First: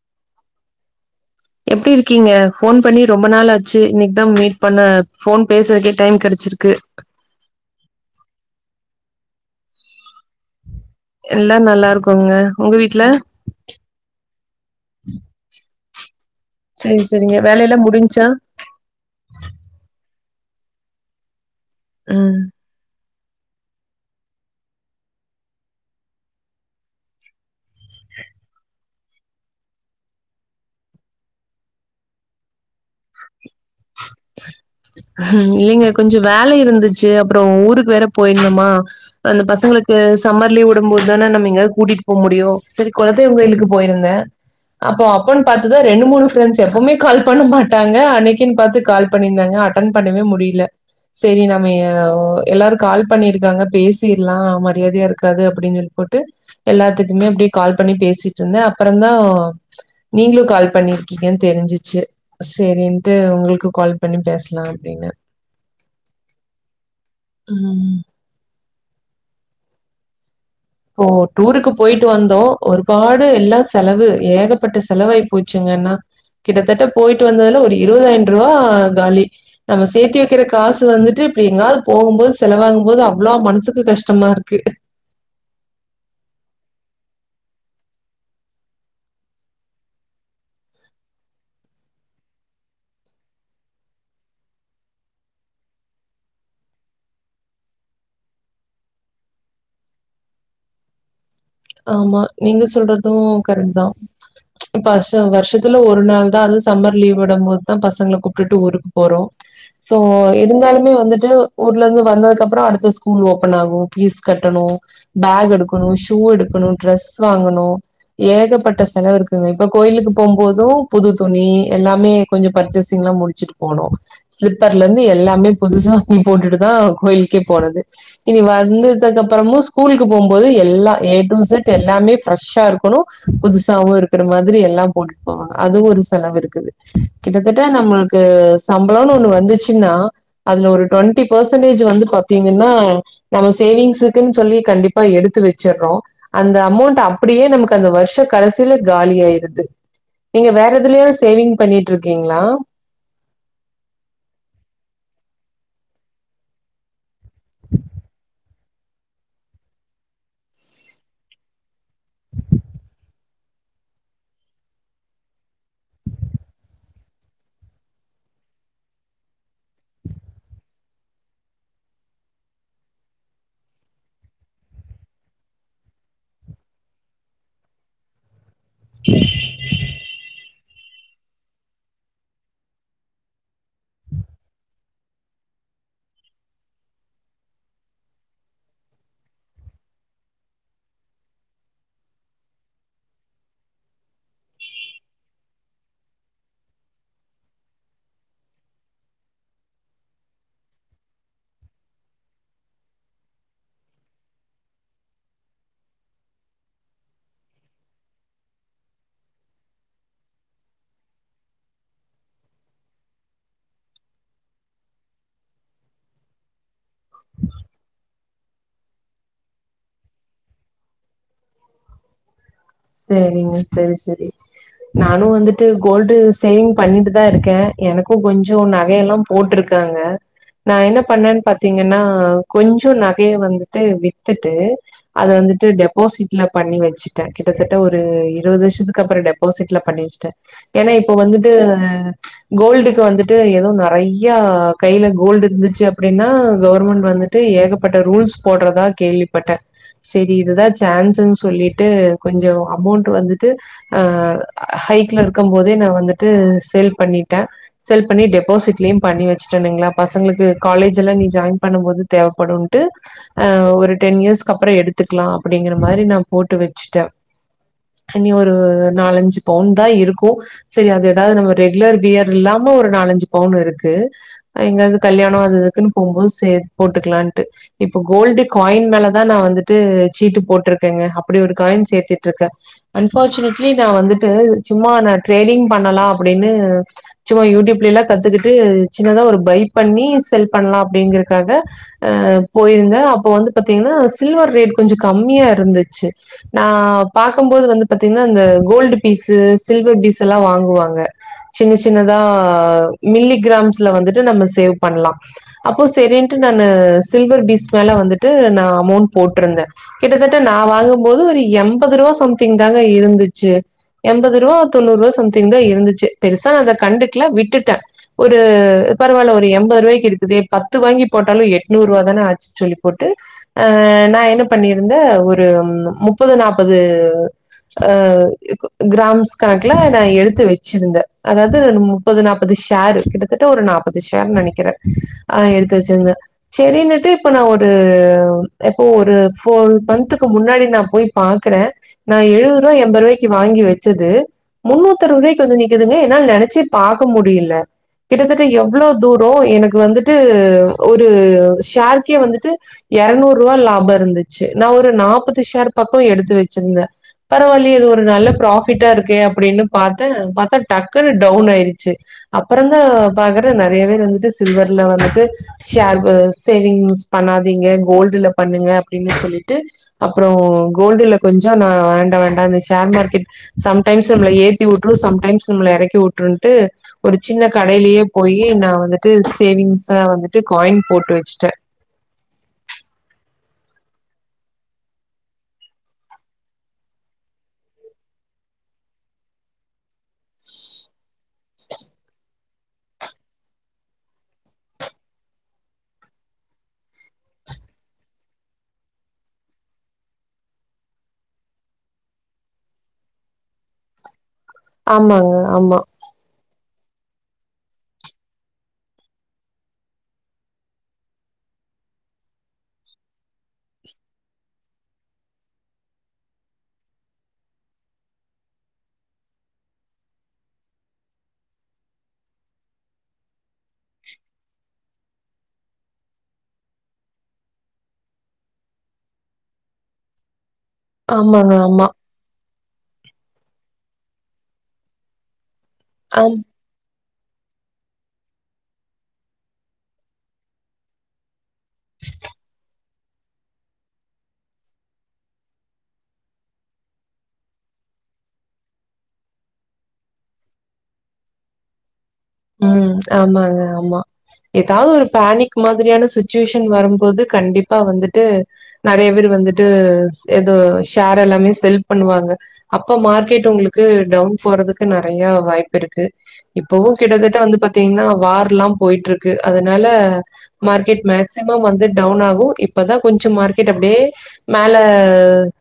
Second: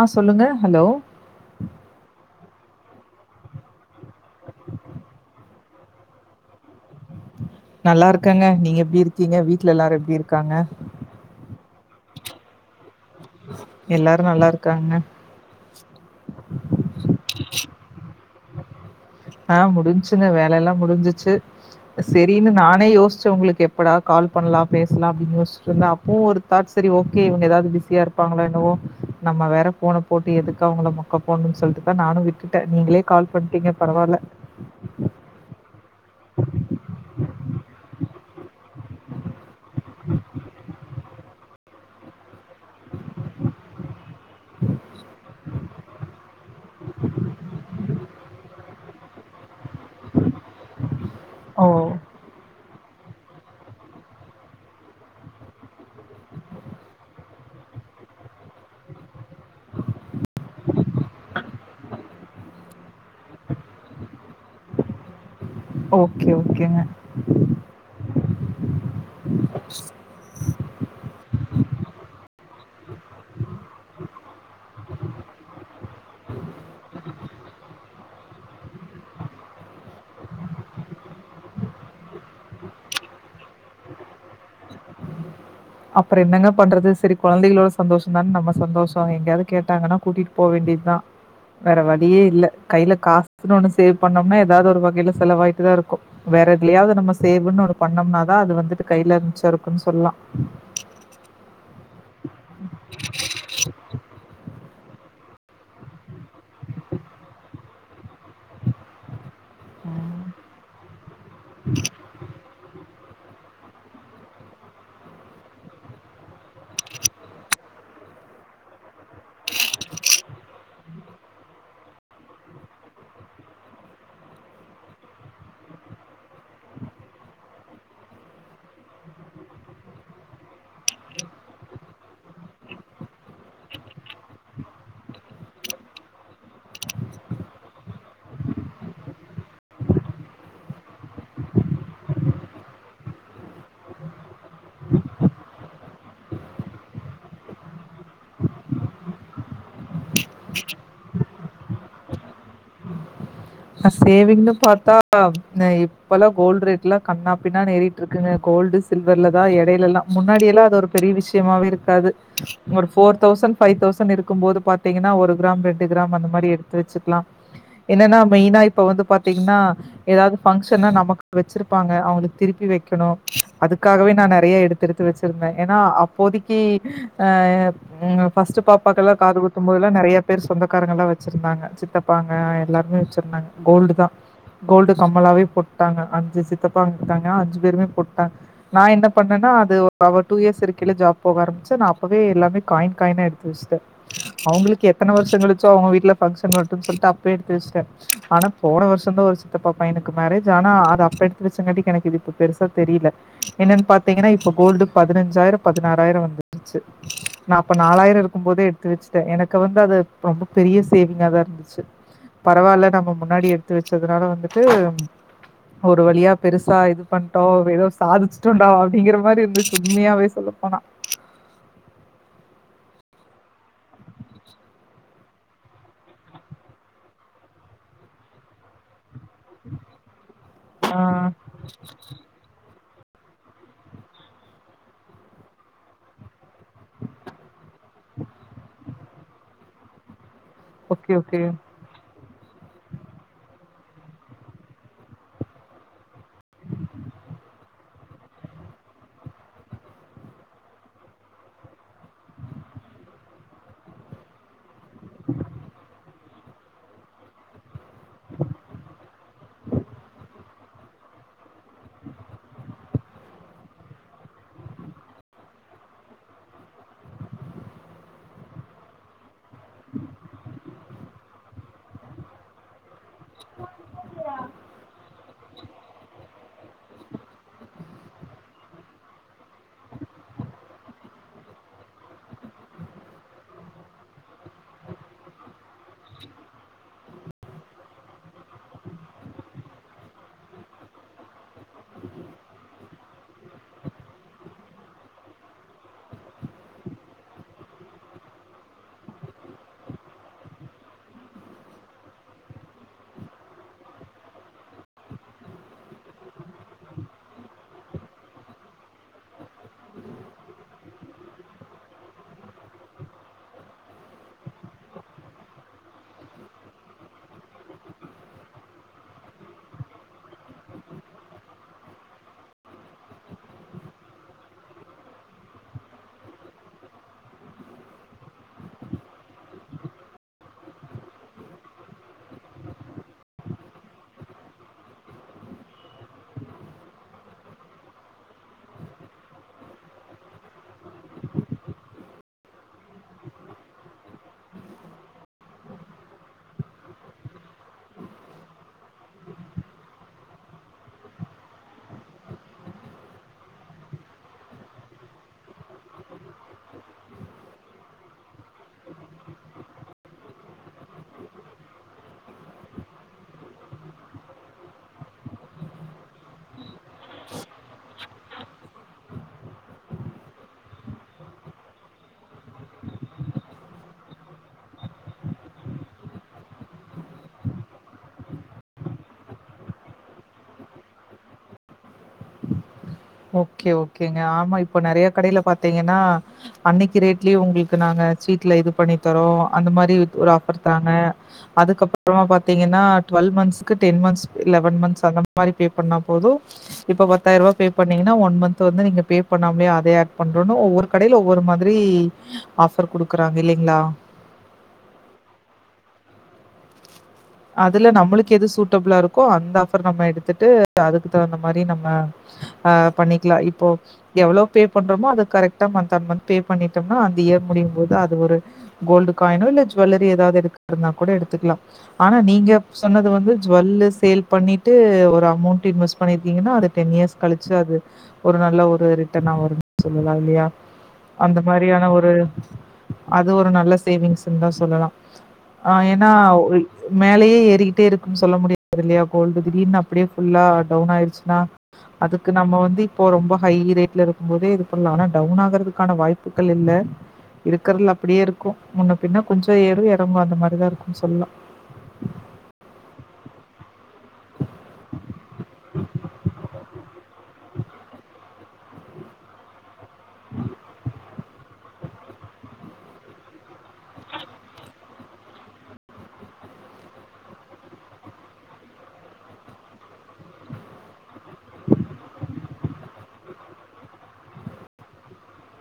ஆ சொல்லுங்க ஹலோ எப்படி இருக்கீங்க ஃபோன் பண்ணி ரொம்ப நாாளாச்சு இன்னைக்கு தா மீட் பண்ண ஃபோன் பேசுறக்கே டைம் கெடச்சிருக்கு நல்லா இருக்காங்க நீங்க எப்பிடி இருக்கீங்க வீட்டுல எல்லாரு எப்பிடி இருக் எல்லா நல்லா இருக்கோங்க உங்க வீட்டுல எல்லாரும் நல்லா இருக்காங்க. சேரி சேரிங்க வேலல்லா முடிஞ்சா ஆ முடிஞ்சுங்க வேலல்லா முடிஞ்சிச்சி ம். சேரின்னு நானே யோசிச்சி த்து உங்களுக்கு எப்படா கால் பண்ணலா பேசலாம்னு யோசிச்ட்டு இருந்தேன் அப்போ ஒரு தாட் சேரி ஓகே இவங்க எதாவது பிஸியா இருப்பாங்களா என்னவோ நம்ம வேற போன போட்டு எதுக்கு அவங்கள மொக்க போடணு சொல்லிட்டுதா நானு விட்டுட்டே நீங்களே கால் பண்ணிட்டீங்க பரவால்ல. ம் இல்லைங்க கொஞ்சோ வேல இருந்துச்சி அப்புறோ ஊருக்கு வேற போயிருந்துமா அந்த பசங்களுக்கு சம்மர் லீவ் விடும் போது தான நம்ம எங்காவது கூட்டிட்டுபோ முடியு சரி குலதெய்வோ கோயிலுக்கு போயிருந்தே அப்போ அப்பன்னு பாத்துதா ரெண்டு மூணு ப்ரண்ட்ஸ் எப்பவுமே கால் பண்ண மாட்டாங்க அன்னைக்கு கின் பாத்து கால் பண்ணியிருந்தாங்க அட்டன் பண்ணவே முடியல சரி ஓ. நம்ம யா.. எல்லாரு கால் பண்ணிருக்காங்க பேசிரலா மரியாதையா இருக்காது அப்பிடின்னு சொல்லி போட்டு எல்லாத்துக்குமே அப்பிடியே கால் பண்ணி பேசிட்டு இருந்தே அப்புறதா நீங்களு கால் பண்ணிருக்கீங்கு தெரிஞ்சிச்சு சேரி ட்டு உங்களுக்கு கால் பண்ணி பேசலா அப்பிடின்னு ஓகே ஓகேங்க ம் போ டூருக்கு போயிட்டு வந்தோ ஒருபாடு எல்லா செலவு ஏகப்பட்ட செலவாயி போச்சுங்கன்னா கிட்டத்தட்ட போயிட்டு வந்ததுல ஒரு இருபதாயிர ரூவா காலி நம்ம சேர்த்தி வைக்கிற காசு வந்துட்டு இப்பிடி எங்காவது போகும்போது செலவாங்கு போது அவ்ளோ மனசுக்கு கஷ்டமா இருக்கு அப்புறோ என்னங்க பண்றது சரி கொழந்தைகளோட சந்தோஷதான நம்ம சந்தோஷோ எங்கேயாவது கேட்டாங்கன்னா கூட்டிட்டு போ வேண்டியதுதா வேற வழியே இல்ல கையில காசுன்னு ஒண்ணு சேவ் பண்ணோம்னா ஏதாவது ஒரு வகையில செலவாயிட்டுதா இருக்கு வேற இதுலயாவது நம்ம சேவ்ன்னு ஒண்ணு பண்ணோம்னாதா அது வந்துட்டு கையில மிச்ச இருக்குன்னு சொல்லலா ஆமா நீங்க சொல்றது கரெக்ட் தா பா த்து வருஷத்துல ஒரு நாள்தா அது சம்மர் லீவ் விடபோதுதா பசங்கள கூப்டுட்டு ஊருக்கு போறோ சோ இருந்தாலுமே வந்துட்டு ஊர்ல இந்து வந்ததுக்கப்புறோ அடுத்த ஸ்கூல் ஓப்பன் ஆகு, பீஸ் கட்டணு, பேக் எடுக்கணு, ஷூ எடுக் க்குனு ட்ரெஸ் வாங்கணு ஏகப்பட்ட செலவு இருக்குங்க இப்ப கோயிலுக்கு போம் போது புது துணி எல்லாமே கொஞ்சோ பர்ச்சேசிங்ல்லா முடிச்சுட்டு போனு ஸ்லிப்பர்லருந்து எல்லாமே புதுசா துணி போட்டுட்டுதா கோயிலுக்கே போறது இனி வந்ததுக்கு அப்புறமு ஸ்கூலுக்கு போம்போது எல்லா எ நம்ம செட் எல்லாமே ஃப்ரஷ்ஷா இருக்கணு புதுசாவு இருக்குற மாதிரி எல்லா போட்டுட் போவாங்க அது ஒரு செலவு இருக்குது கிட்டத்தட்ட நம்மளுக்கு சம்பளொன்னு ஒன்னு வந்துச்சுன்னா அதுல ஒரு ட்வெண்டி பெர்சன்டஜ் வந்து பாத்தீங்கன்னா நம்ம சேவிங்ஸுக்குன் சொல்லி கண்டிப்பா எடுத்து வச்சர்றோ அந்த அமௌண்ட் அப்புடியே நமக்கு அந்த வருஷ கடைசில காலி ஆயிருது நீங்க வேற எதுலயா சேவிங் பண்ணிட்ருக்கீங்களா? ந சேவிங்னு பாத்தா ந இப்பல்லா கோல்டு் ரேட்லா கன்னாப்பின்னானு ஏறிட்ருக்குங்க கோல்டு சில்வர்லதா எடைலலா முன்னாடியெல்லா அது ஒரு பெரிய விஷ்யமாவே இரு க்காது ஒரு ஃபோர் தௌசண்ட் ஃபை தௌசண்ட் இருக்கும் போது பாத்தீங்கனா ஒரு கிராம் ரெண்டு கிராம் அந்த மாரி எடுத்து வச்சுக்லா என்னனா மெயினா இப்ப வந்து பாத்திங்னா எதாவ்து ஃபங்ஷன்னா நமக்கு வச்சிருப்பாங்க அவுங்களுக்கு திருப்பி வக்கணு அதுக்காகவே நா நெறைய எடுத்தெடுத்து வச்சிருந்தே ஏனா அப்போதிக்கு ஆ ஃபர்ஸ்ட்டு பாப்பாக்கல்லா காது குத்தும்போதுலா நெறய பேர் சொந்த காரங்களா வச்சிருந்தாங்க சித்தப்பாங்க எல்லாருமே வச்சு ருந்தாங்க கோல்டு தா கோல்டு கம்மலாவே போட்டாங்க அஞ்சு சித்தப்பாங்க இருக்காங்க அஞ்சு பேருமே போட்டாங்க நா என்ன பண்ணன்னா அது ஒரு டூ இயர்ஸ் இருக்கைல ஜாப் போக ஆரம்பிச்ச நா அப்பவே எல்லாமே காயின் காயினா எடுத்து வச்சுட்டே அவுங்களுக்கு எத்தன வருஷொ கழிச்சோ அவுங்க வீட்ல பங்ஷன் வரட்டுன் சொல்ட்டு அப்பயே எடுத்து வச்சுட்டே ஆனா போன வருஷந்தா ஒரு சித்தப்பா பையனுக்கு மேரேஜ் ஆனா அது அப்ப எடுத்து வச்சங்காட்டி எனக்கு இது இப்ப பெருசா தெரியில என்னன் பாத்தீங்கனா இப்ப கோல்டு பதினஞ்சாயிரொ பதினாறாயிரொ வந்துருச்சு நா அப்ப நாலாயிர இருக்கும் போதே எடுத்து வச்சுட்டே எனக்கு வந்து அது ரொம்ப பெரிய சேவிங்கா தா இருந்துச்சு பரவால்ல நம்ம முன்னாடி எடுத்து வச்சதுனால வந்துட்டு ஒரு வழியா பெருசா இது பண்டோ ஒரு எதோ சாதிச்சு ட்டொன்டா அப்டிங்கிற மாரி இருந்துச்சு உண்மையாவே சொல்லப்போனா செரிங்க செரி செரி நானு வந்துட்டு கோல்டு சேவிங் பண்ணிட்டு தா இருக்கே எனக்கு கொஞ்சொ நகையெல்லா போட்ருக்காங்க நா என்ன ஆ பண்ணேன் பாத்தீங்கன்னா கொஞ் சொ நகைய வந்துட்டு வித்துட்டு அத வந்துட்டு டெபாசிட்ல பண்ணி வச்சுட்டே கிட்டத்தட்ட ஒரு இருவது லட்சத்துக் கப்புற டெப்பாசிட்ல பண்ணி வச்சிட்டே எனா இப்ப ஓகே ஓகே வந்துட்டு கோல்டுக்கு வந்துட்டு எதோ நெ றையா கைல கோல்டு இருந்துச்சு அப்டின்னா கவர்மெண்ட் வந்துட்டு ஏகப்பட்ட ரூல்ஸ் போட்றதா கேள்விப்பட்டே சேரி இதுதா சான்ஸுன் சொல்லிட்டு கொஞ்ச அமௌண்ட்டு வந்துட்டு ஆ ஹைக்ல இருக்கும் போதே நா‌ வந்து ட்டு சேல் பண்ணிட்டே சேல் பண்ணி டெபாசிட்லயு பண்ணி வ ச்சுட்டெனுங்ளா பசங்ளுக்கு காலேஜுல்லா இனி ஜாயின் பண்ணும்போது தேவப்படுன்ட்டு் அ ஒரு டென் இயர்ஸ்கப்றொ எடுத்துக்லா அப்பிடிங்கிற மாரி நா போட்டு வச்சுட்டே இனி ஒரு நாலஞ்சு பவுன் தா இருக்கு செரி அது எதாது நம்ம ரெகுலர் வியர் இல்லாம ஒரு நாலஞ்சு பவுன் இருக்கு எங்காது கல்யாணொ அது இதுக்குன்னு போகும்போது சேர் போட்டுக்குலான்ட்டு இப்ப கோல்டு காயின் மேலதா நா வந்துட்டு சீட்டு போட்ருக்கேங்க அப்டி ஒரு காயின் சே த்திட்ருக்கே அன்ஃபார்ச்சுனேட்லி நா வந்துட்டு சும்மா நா ட்ரேடிங் பண்ணலா அப்புடினு சும்மா யூடியூப்லல்லா கத்துக்குட்டு சின்னதா ஒரு பை பண்ணி செல் பண்லா அப்டிங்குறக்காக அ போயிருந்த அப்ப வந்து பாத்தீங்னா சில்வர் ரேட் கொஞ்ச கம்மியா இருந்துச்சு நா பாக்கும் வந்து பாத்தீங்னா இந்த கோல்டு பீஸு சில்வர் பீஸெல்லா வாங்குவாங்க சின்ன சின்னதா மில்லிகிராம்ஸ்ல வந்துட்டு நம்ம சேவ் பண்லா அப்ப சரின்ட்டு நா சில்வர் பீஸ் மேல வந்துட்டு நா அமெண்ட் போட்ருந்தே கிட்டத்தட்ட நா வாங்கும்போது ஒரு எம் பது ருவா சம்திங் தாங்க இருந்துச்சு எம்பது ருவா தொண்ணூறுவா சம்திங் தா இருந்துச்சு பெருசா நா அத கண்டுக்ல விட்டுட்டே ஒரு பரவால்ல ஒரு எம்பது ருவாய்க்கு இருக்குதே பத்து வாங்கி போட்டாலு எட்நூறுவா தான ஆச்சு சொல்லி போட்டு ஆ நா என்ன பண்ணியிருந்தே ஒரு முப்பது நாப் பது ஆ கிராம்ஸ் கணக்குல நா எடுத்து வச்சிருந்தே அதாவ்து முப்பது நாப்பது ஷேரு கிட்டத்தட்ட ஒரு நாப்பது ஷேர் நெனக்கிறே ஆ எடுத்து வச்சிருந்தே செரின்னுட்டு இப்ப நா ஒரு இப்ப ஒரு ஃபோர் மன்த்துக்கு முன்னாடி நா போய் பாக்குறே நா எழுவது ருவா எம்பருவாய்க்கு வாங்கி வச்சது முன்னூத்தறுவருவாய்க்கு வந்து நிக்குதுங்க என்னால நெனச்சே பாக்க முடியல கிட்டத்தட்ட எவ்ளோ தூரொ எனக்கு வந்துட்டு ஒரு ஷேர்கே வந்துட்டு எரநூறுவா லாபொ இருந்துச்சு நா ஒரு நாப்பது ஷேர் பக்கொ எடுத்து வச்சுருந்தே பரவால்லயே இது ஒரு நல்ல ப்ராஃபிட்டா இருக்கே அப்புடின்னு பாத்தா பாத்தா டக்குன்னு டவுன் ஆயிருச்சு அப்பறந்தா பாக்குறே நெறைய பேர் வந்துட்டு சில்வர்ல வந்துட்டு ஷேர் சேவிங்ஸ் பண்ணாதீங்க கோல்டுல பண்ணுங்க அப்டின்னு சொல்லிட்டு அப்றோ கோல்டுல கொஞ்ச நா வேண்ட வேண்டன். அந்த ஷேர் மார்க்கெட் சம்டைம்ஸ் நம்மள ஏத்தி வுட்டுரு சம்டைம்ஸ் நம்மள எறக்கி வுட்டுரு ஒரு சின்ன கடையிலயே போயி நா வந்துட்டு சேவிங்ஸ வந்துட்டு காயின் போட்டு வச்சுட்டே ஓகே ஓகேங்க ஆமா இப்போ நறைய கடைல பாத்தீங்கன்னா அன்னிக்கு ரேட்லயே உங்களுக்கு நாங்க சீட்ல இது பண்ணிதரோ அந்த மாரி ஒரு ஆஃபர் தாங்க அதுக்கப்புறமா பாத்தீங்கன்னா டுவல் மன்ஸ்க்கு டென் மன்ஸ் லவன் மன்ஸ் அந்த மாரி பே பண்ண போது இப்ப பத்தாயிர ரூவா பே பண்ணி இன்னு ஒன் மன்த் வந்து நீங்க பே பண்ணமே அத ஆட் பண்ணுரேனு ஒவ்வொரு கடைல ஒவ்வொரு மாதிரி ஆஃபர் குடுக்குறாங்க இல்லிங்கள ஆமாங்க ஆமா அதுல நம்பளுக்கு எது சூட்டஃபிளா இருக்கோ அந்த ஆஃபர் நம்ம எடுத்துட்டு அதுக்கு தகுந்த மாரி நம்ம ஆ பண்ணிக்கலா இப்போ எவ்ளோ பே பண்றோமோ அது கரெட்டா மன்ந்த் அண்ட் மன்ந்த் பே பண்ணிட்டோனா அந்த இயர் முடியு போது அது ஒரு கோல்டு காயினோ இல்ல ஜுவல்லரி ஏதாவது எடுக்க இருனா கூட எடுத்துக்கலா ஆனா நீங்க சொன்னது வந்து ஜுவெல்லு சேல் பண்ணிட்டு ஒரு அமெண்ட் இன்வெஸ்ட் பண்ணியிருக்கீங்கன்னா அது டென் இயர்ஸ் கழிச்சு அது ஒரு நல்ல ஒரு ரிட்டன்ன வரும்னு சொல்லலா இல்லையா அந்த ஆமாங்க, ஆமா. மாரியான ஒரு அது ஒரு நல்ல சேவிங்ஸ்ன்னு தா சொல்லலா ஆ ஏனா ஆம். ஓ இ மேலேயே ஏறிகிட்டே இருக்குனு சொல்ல முடியாது இல்லையா கோல்டு திடிர்னு அப்டியே ஃபுல்லா டவுன் ஆயிடுச்சுனா அதுக்கு நம்ம வந்து இப்போ ரொம்ப ஹய் ரேட்ல இருக்கு போதே இது பண்ணலா ஆனா டவுன் ஆகுறதுக்கான வாய்ப்புகள் இல்ல இருக்கறதல அப்டியே இருக்கு முன்ன பின்னா கொஞ்ச ஏறு எறங்கு அந்த மாரி தா இருக்கு சொல்லலா ம் ஆமாங்க ஆமா ஏதாவது ஒரு ஃபேனிக் மாதிரியான சுச்சுவேஷன் வரும்போது கண்டிப்பா வந்துட்டு நறைய பேர் வந்துட்டு சேதோ விஷ் கார் எல்லாமே செல் பண்ணுவாங்க அப்போ மார்க்கெட் உங்களுக்கு டவுன் போடறதுக்கு நெறைய வாய்ப்பு இருக்கு இப்பவு கிட்டத்தட்ட வந்து பாத்தீங்கன்னா வார் எல்லா போயிட்டு இருக்கு அதனால மார்க்கெட் மேக்சிமம் வந்து டவுன் ஆகு இப்பதா கொஞ்ச மார்க்கெட் அப்டியே மேல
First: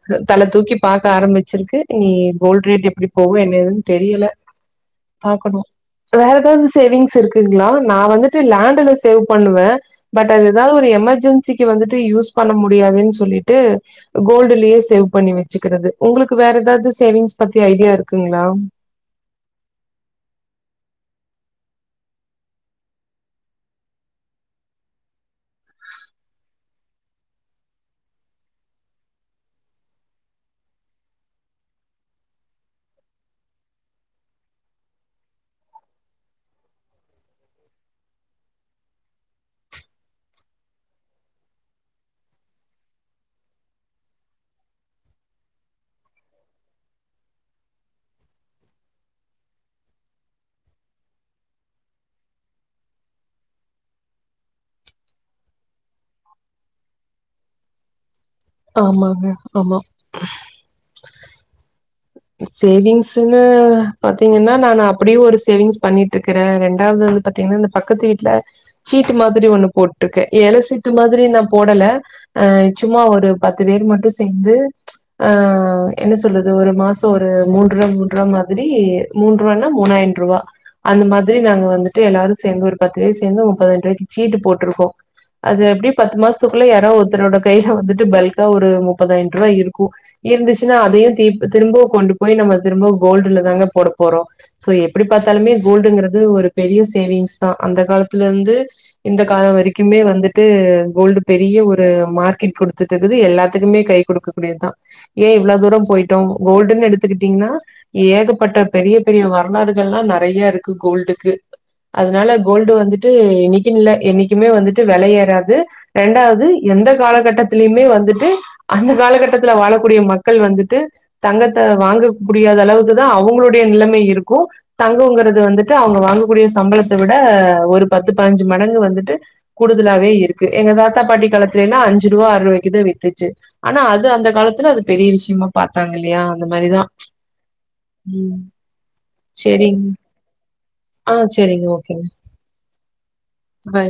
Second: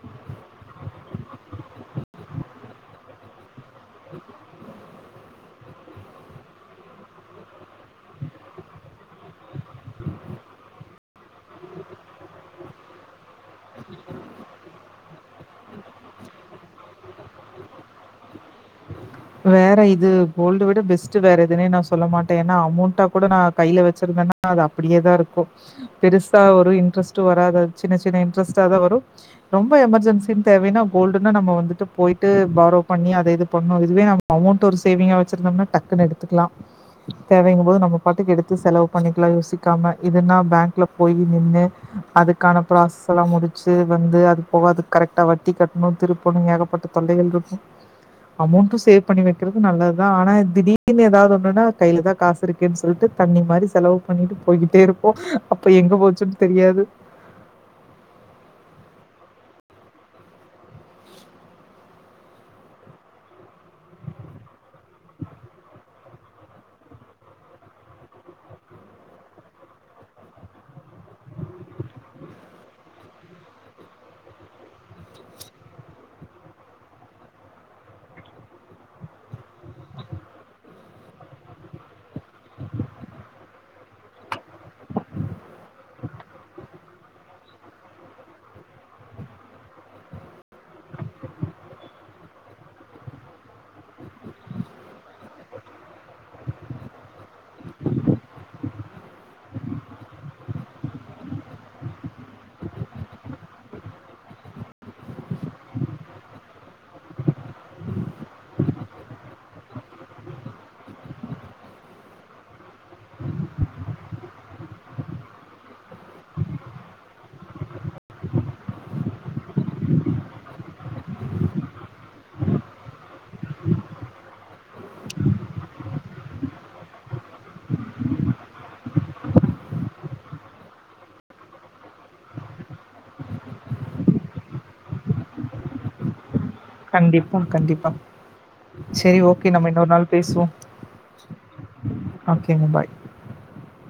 கு தல தூக்கி பாக்க ஆரம்பிச்சிருக்கு இனி கோல்ட ரேட் எப்டி போகு என்ன ஏதுன் தெரில பாக்கணு வேற எதாவது சேவிங்ஸ் இருக்குங்களா நா வந்துட்டு லேண்டல சேவ் பண்ணுவே பட் அது எதாவ ஒரு எமர்ஜென்சிக்கு வந்துட்டு யூஸ் பண்ண முடியாதுன்னு சொல்லிட்டு கோல்டுலயே சேவ் பண்ணி வச்சுக்கிறது உங்களுக்கு வேற எதாவது சேவிங்ஸ் பத்தி ஐடியா இருக்குங்களா வேற இது கோல்டு விட பெஸ்ட்ட் வேற எதுனே நா சொல்ல மாட்டே ஏன்னா அமெண்டா கூட நா கைல வச்சிருந்தேன்னா அது அப்டியேதா இருக்கு பெருசா ஒரு இன்ட்ரெஸ்ட்டு வராது சின்ன சின்ன இன்ட்ரெஸ்ட்டா தா வரு ரொம்ப எமர்ஜென்சின் தேவைனா கோல்டுன்னா நம்ம வந்துட்டு போயிட்டு ஃபாலோ பண்ணி அத வந்து இது பண்ணு அது துவே அமௌண்ட் ஒரு சேவிங்க வச்சிருதோம்ன்ன டக்குனு எடுதுக்கலா தேவைங்க போது நம்ம பாட்டுக்கு எடுத்து செலவு பண்ணிக்கலா யோசிக்காம இதுனா பேங்க்ல போய் நின்னு அதுக்கான ப்ராசஸ் எல்லா முடிச்சு வந்து அது போக அது கரெட்டா வட்டி கட்டணு திருப்பணு ஏகப்பட்ட தொல்லைகள் இருக்கும் அமௌண்ட்டு ஸ் சேவ் பண்ணி வைக்கறது நல்லதுதா ஆனா திடீர்னு ஏதாவது ஒன்னுனா கைலதா காசு இருக்கேனு சொல்ட்டு தண்ணி மாரி செலவு பண்ணிட்டு போயிகிட்டே இருப்போ அப்ப எங்க போச்சின் தெரியாது ஆம்மாங்க ஆமா சேவிங்ஸ்ன்னு பாத்திங்கன்னா நானு அப்டியே ஒரு சேவிங்ஸ் பண்ணிட்டு இருக்கே ரெண்டாவது வந்து பாத்திங்கன்னா இந்த பக்கத்து வீட்ல சீட்டு மாதிரி ஒண்ணு போட்டுருக்கே ஏல சீட்டு மாதிரி நா போடல ஆ சும்மா ஒரு பத்து பேரு மட்டு சேந்து ஆ என்ன சொல்றது ஒரு மாஸ் ஒரு மூன்று மூன்று ரூவா மாதிரி மூன்று ரூவானா மூணாயிர ரூவா அந்த மாரி நாங்க வந்துட்டு எல்லோரு சேந்து ஒரு பத்து பேர் சேந்து ஒரு முப்பதாயிர ரூவாய்க்கு சீட்டு போட்ருக்கோ அது எப்டி பத்து மாசத்துகுள்ள யாராவ ஒருத்தரோட கைல வந்துட்டு பல்க்கா ஒரு முப்பதாயிர ரூவாய் இருக்கு இருந்துச்சினா அதையு திருப்பி திரும்ப கொண்டு போய் நம்ம திரும்ப கோல்டுல தாங்க போட போறோ சோ எப்டி பாத்தாலுமே கோல்டுங்கறது ஒரு பெரிய சேவிங்ஸ் தா அந்த காலத்துலாந்து இந்த கால வரைக்குமே வந்துட்டு கோல்டு பெரிய ஒரு மார்க்கெட் கொடுத்துட்டு இருக்குது எல்லாததுக்குமே கை கொடுக்ககூடியதுதா ஏ இவ்வள தூர போயிட்டோ கோல் ங்கனு எடுத்துகிட்டிங்கன்னா ஏகப்பட்ட பெரிய பெரிய வரலாறுகல்லா நெறைய இருக்கு கோல்டுக்கு அதனால கோல்டு வந்துட்டு இன்னிக்கு இல்ல என்னைக்குமே வந்துட்டு வெல ஏறாது ரெண்டாவது எந்த காலகட்டத்திலுமே வந்துட்டு அந்த காலகட்டத்துல வாழக்கூடிய மக்கள் வந்துட்டு தங்க த்த வாங்க முடியாத அளவுக்கு தா அவுங்களுடைய நெலமை இருக்கு தங்கங்கறது வந்துட்டு அவுங்க வாங்ககூடிய சம்பளத்த விட ஒரு பத்து பாஞ்சு மடங்கு வந்துட்டு கூடுதலாவே இருக்கு எங்க தாத்தா பாட்டி காலத்துலல்லா அஞ்சி ரூவா ஆறு ரூவாய்குதா வித்துச்சு ஆனா அது அந்த காலத்துல அது பெரிய விஷயமா பாத்தாங்க இல்லையா அந்த மாரிதா கண்டிப்பா கண்டிப்பா ம் செரி ஓகே நம்ம செரிங்க இன்னொரு நாள் பேசுவோ ஆ செரிங்க ஓகேங்க ஓகே பாய் பாய்